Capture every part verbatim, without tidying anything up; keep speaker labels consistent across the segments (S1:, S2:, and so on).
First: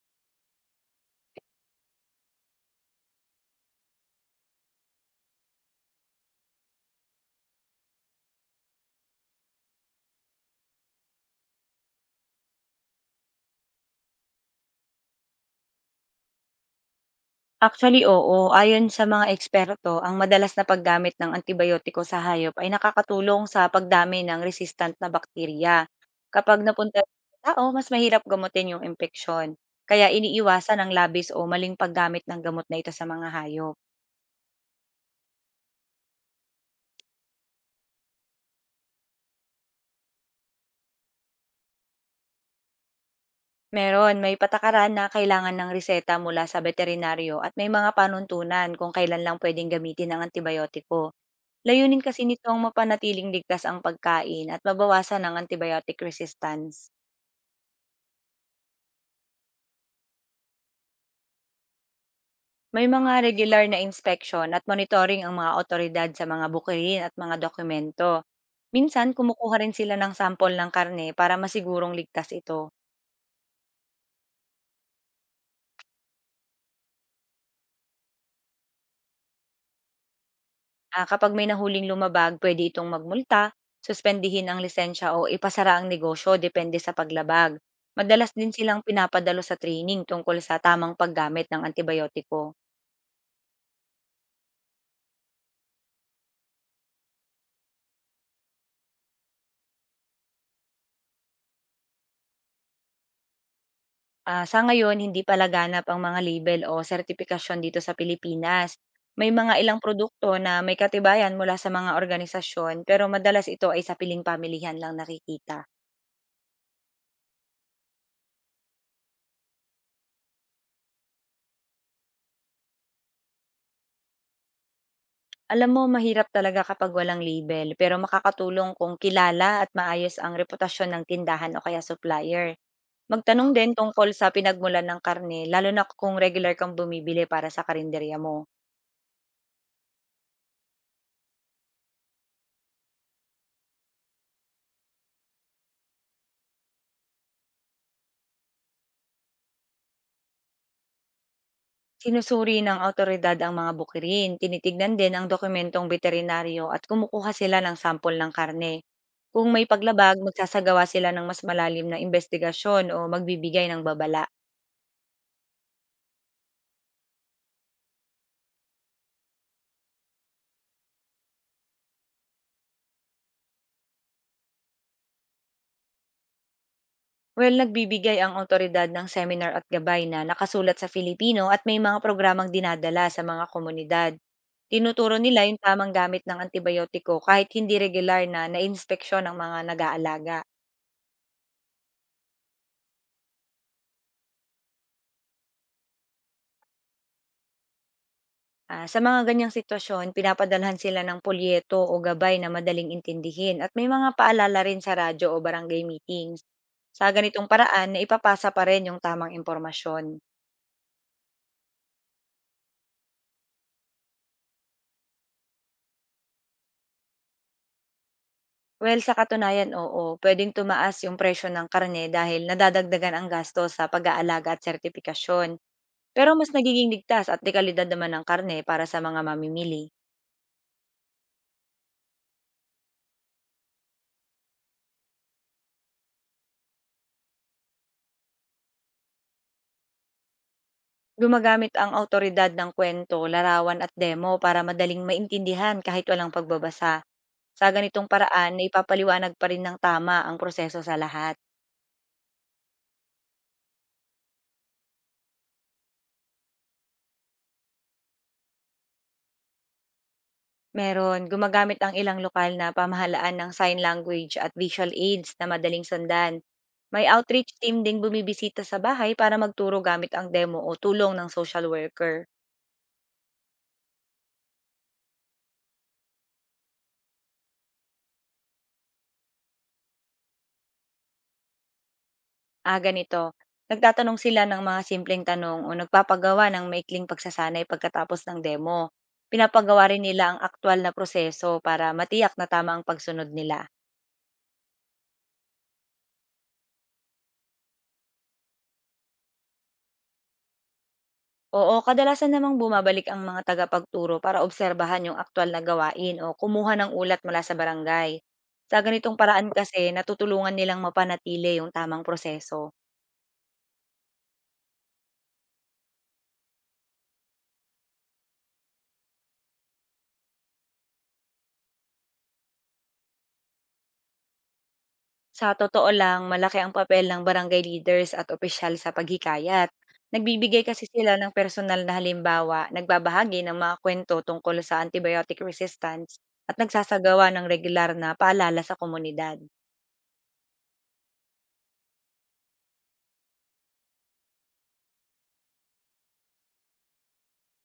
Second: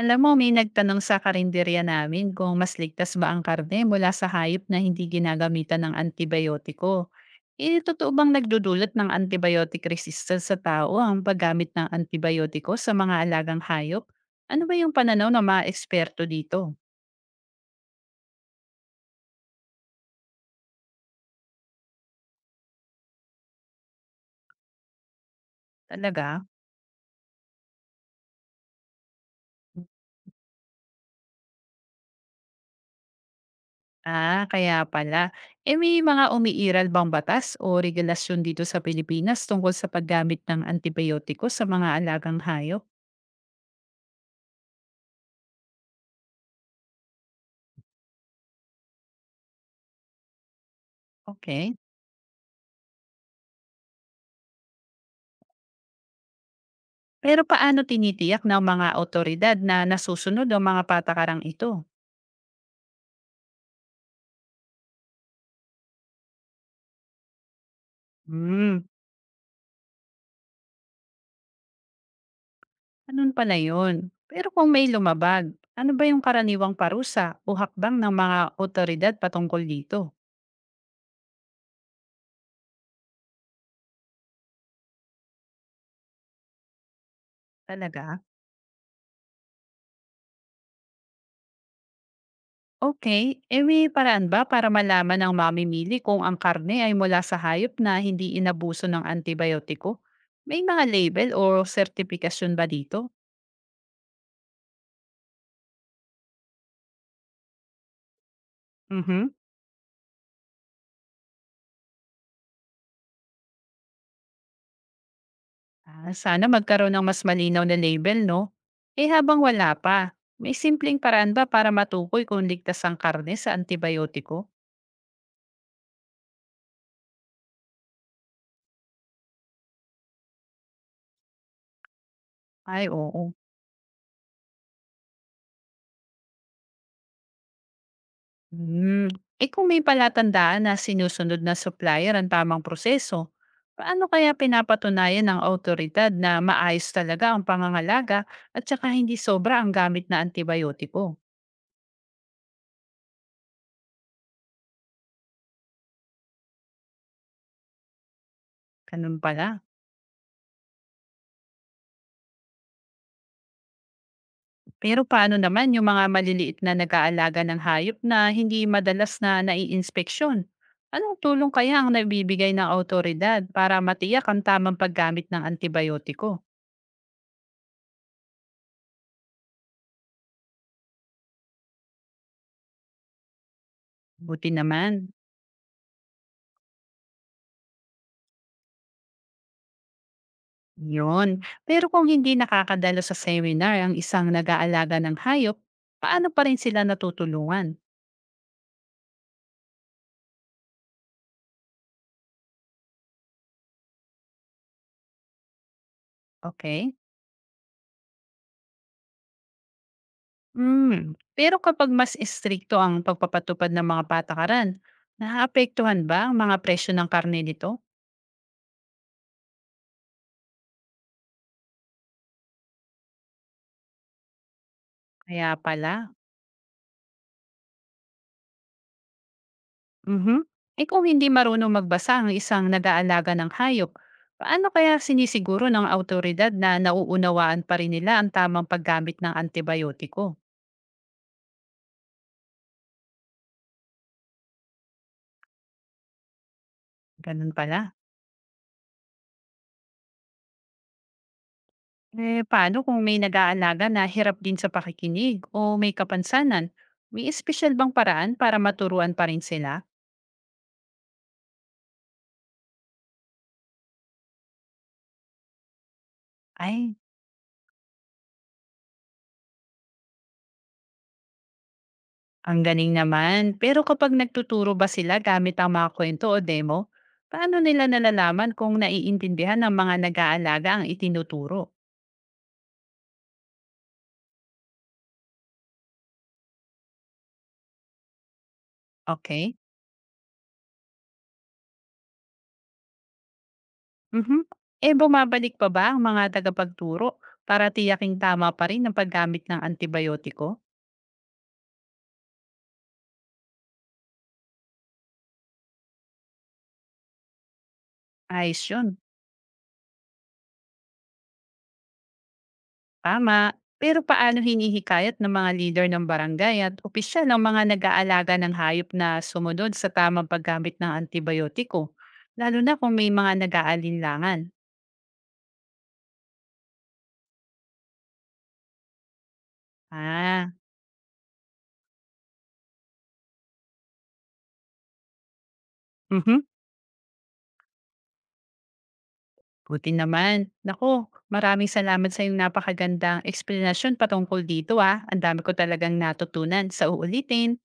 S1: Alam mo, may nagtanong sa karinderya namin kung mas ligtas ba ang karne mula sa hayop na hindi ginagamitan ng antibiotiko. Eh, totoo bang nagdudulot ng antibiotic resistance sa tao ang paggamit ng antibiotiko sa mga alagang hayop? Ano ba yung pananaw ng mga eksperto dito?
S2: Actually, oo. Ayon sa mga eksperto, ang madalas na paggamit ng antibiotiko sa hayop ay nakakatulong sa pagdami ng resistant na bakterya.
S1: Talaga?
S2: Kapag napunta sa tao, mas mahirap gamutin yung impeksyon. Kaya iniiwasan ang labis o maling paggamit ng gamot na ito sa mga hayop.
S1: Ah, kaya pala. Eh, may mga umiiral bang batas o regulasyon dito sa Pilipinas tungkol sa paggamit ng antibiotiko sa mga alagang hayop?
S2: Meron, may patakaran na kailangan ng reseta mula sa veterinaryo at may mga panuntunan kung kailan lang pwedeng gamitin ang antibiotiko.
S1: Okay.
S2: Layunin kasi nito ang mapanatiling ligtas ang pagkain at mabawasan ang antibiotic resistance.
S1: Pero paano tinitiyak ng mga awtoridad na nasusunod ang mga patakarang ito?
S2: May mga regular na inspeksyon at monitoring ang mga awtoridad sa mga bukirin at mga dokumento.
S1: Hmm,
S2: Minsan, kumukuha rin sila ng sampol ng karne para masigurong ligtas ito.
S1: Ganun pala yun. Pero kung may lumabag, ano ba yung karaniwang parusa o hakbang ng mga awtoridad patungkol dito?
S2: Ah, kapag may nahuling lumabag, pwede itong magmulta, suspendihin ang lisensya o ipasara ang negosyo depende sa paglabag.
S1: Talaga?
S2: Madalas din silang pinapadalo sa training tungkol sa tamang paggamit ng antibiotiko.
S1: Okay, e may paraan ba para malaman ng mamimili kung ang karne ay mula sa hayop na hindi inabuso ng antibiotiko? May mga label o sertifikasyon ba dito?
S2: Ah, sa ngayon hindi palaganap ang mga label o sertipikasyon dito sa Pilipinas. May
S1: Mhm.
S2: mga ilang produkto na may katibayan mula sa mga organisasyon pero madalas ito ay sa piling pamilihan lang nakikita.
S1: Ah, sana magkaroon ng mas malinaw na label, no? Eh habang wala pa, may simpleng paraan ba para matukoy kung ligtas ang karne sa antibiotiko?
S2: Alam mo, mahirap talaga kapag walang label pero makakatulong kung kilala at maayos ang reputasyon ng tindahan o kaya supplier.
S1: Ay, oo.
S2: Magtanong din tungkol sa pinagmulan ng karne lalo na kung regular kang bumibili para sa karinderya mo.
S1: Hmm. Eh kung may palatandaan na sinusunod na supplier ang tamang proseso, paano kaya pinapatunayan ng autoridad na maayos talaga ang pangangalaga at saka hindi sobra ang gamit na antibiotiko?
S2: Sinusuri ng autoridad ang mga bukirin, tinitignan din ang dokumentong veterinaryo at kumukuha sila ng sampol ng karne.
S1: Ganun
S2: Kung
S1: pala.
S2: may paglabag, magsasagawa sila ng mas malalim na investigasyon o magbibigay ng babala.
S1: Pero paano naman yung mga maliliit na nag-aalaga ng hayop na hindi madalas na naiinspeksyon? Anong tulong kaya ang nabibigay ng autoridad para matiyak ang tamang paggamit ng antibiotiko?
S2: Well, nagbibigay ang autoridad ng seminar at gabay na nakasulat sa Filipino at may mga programang dinadala sa mga komunidad.
S1: Buti naman.
S2: Tinuturo nila yung tamang gamit ng antibiotiko kahit hindi regular na nainspeksyon ng mga nag-aalaga.
S1: Yun. Pero kung hindi nakakadalo sa seminar ang isang nag-aalaga ng hayop, paano pa rin sila natutulungan?
S2: Ah, sa mga ganyang sitwasyon, pinapadalhan sila ng polyeto o gabay na madaling intindihin at may mga paalala rin sa radyo o barangay meetings.
S1: Okay?
S2: Sa ganitong paraan, na ipapasa pa rin yung tamang impormasyon.
S1: Hmm. Pero kapag mas istrikto ang pagpapatupad ng mga patakaran, naapektuhan ba ang mga presyo ng karne nito?
S2: Well, sa katunayan, oo, pwedeng tumaas yung presyo ng karne dahil nadadagdagan ang gastos sa pag-aalaga at sertifikasyon.
S1: Kaya pala.
S2: Pero mas nagiging ligtas at dekalidad naman ng karne para sa mga mamimili.
S1: Mhm. Eh kung hindi marunong magbasa ang isang nag-aalaga ng hayop, paano kaya sinisiguro ng autoridad na nauunawaan pa rin nila ang tamang paggamit ng antibiotiko?
S2: Gumagamit ang autoridad ng kwento, larawan at demo para madaling maintindihan kahit walang pagbabasa.
S1: Ganun
S2: Sa
S1: pala.
S2: ganitong paraan na ipapaliwanag pa rin ng tama ang proseso sa lahat.
S1: Eh paano kung may nag-aalaga na hirap din sa pakikinig o may kapansanan? May espesyal bang paraan para maturuan pa rin sila?
S2: Meron, gumagamit ang ilang lokal na pamahalaan ng sign language at visual aids na madaling sundan.
S1: Ay,
S2: May outreach team ding bumibisita sa bahay para magturo gamit ang demo o tulong ng social worker.
S1: ang ganing naman. Pero kapag nagtuturo ba sila gamit ang mga kwento o demo, paano nila nalalaman kung naiintindihan ng mga nag-aalaga ang itinuturo?
S2: Ah, ganito. Nagtatanong sila ng mga simpleng tanong o nagpapagawa ng maikling pagsasanay pagkatapos ng demo.
S1: Okay.
S2: Pinapagawa rin nila ang aktwal na proseso para matiyak na tama ang pagsunod nila.
S1: Mhm. Eh, bumabalik pa ba ang mga tagapagturo para tiyaking tama pa rin ang paggamit ng antibayotiko?
S2: Oo, kadalasan namang bumabalik ang mga tagapagturo para obserbahan yung aktual na gawain o kumuha ng ulat mula sa barangay.
S1: Ayos
S2: Sa
S1: yun,
S2: ganitong paraan kasi, natutulungan nilang mapanatili yung tamang proseso.
S1: tama. Pero paano hinihikayat ng mga leader ng barangay at opisyal ng mga nag-aalaga ng hayop na sumunod sa tamang paggamit ng antibayotiko, lalo na kung may mga nag-aalinlangan?
S2: Sa totoo lang, malaki ang papel ng barangay leaders at opisyal sa paghikayat.
S1: Ah,
S2: Nagbibigay kasi sila ng personal na halimbawa, nagbabahagi ng mga kwento tungkol sa antibiotic resistance
S1: mhm,
S2: at nagsasagawa ng regular na paalala sa komunidad.
S1: buti naman. Naku, maraming salamat sa iyong napakagandang eksplanasyon patungkol dito, ah. Ang dami ko talagang natutunan. Sa uulitin.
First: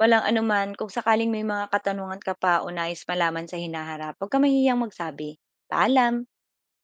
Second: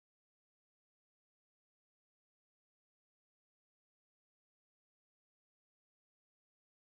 S2: Walang anuman. Kung sakaling may mga katanungan ka pa o nais malaman sa hinaharap, huwag kang mahihiyang magsabi. Paalam!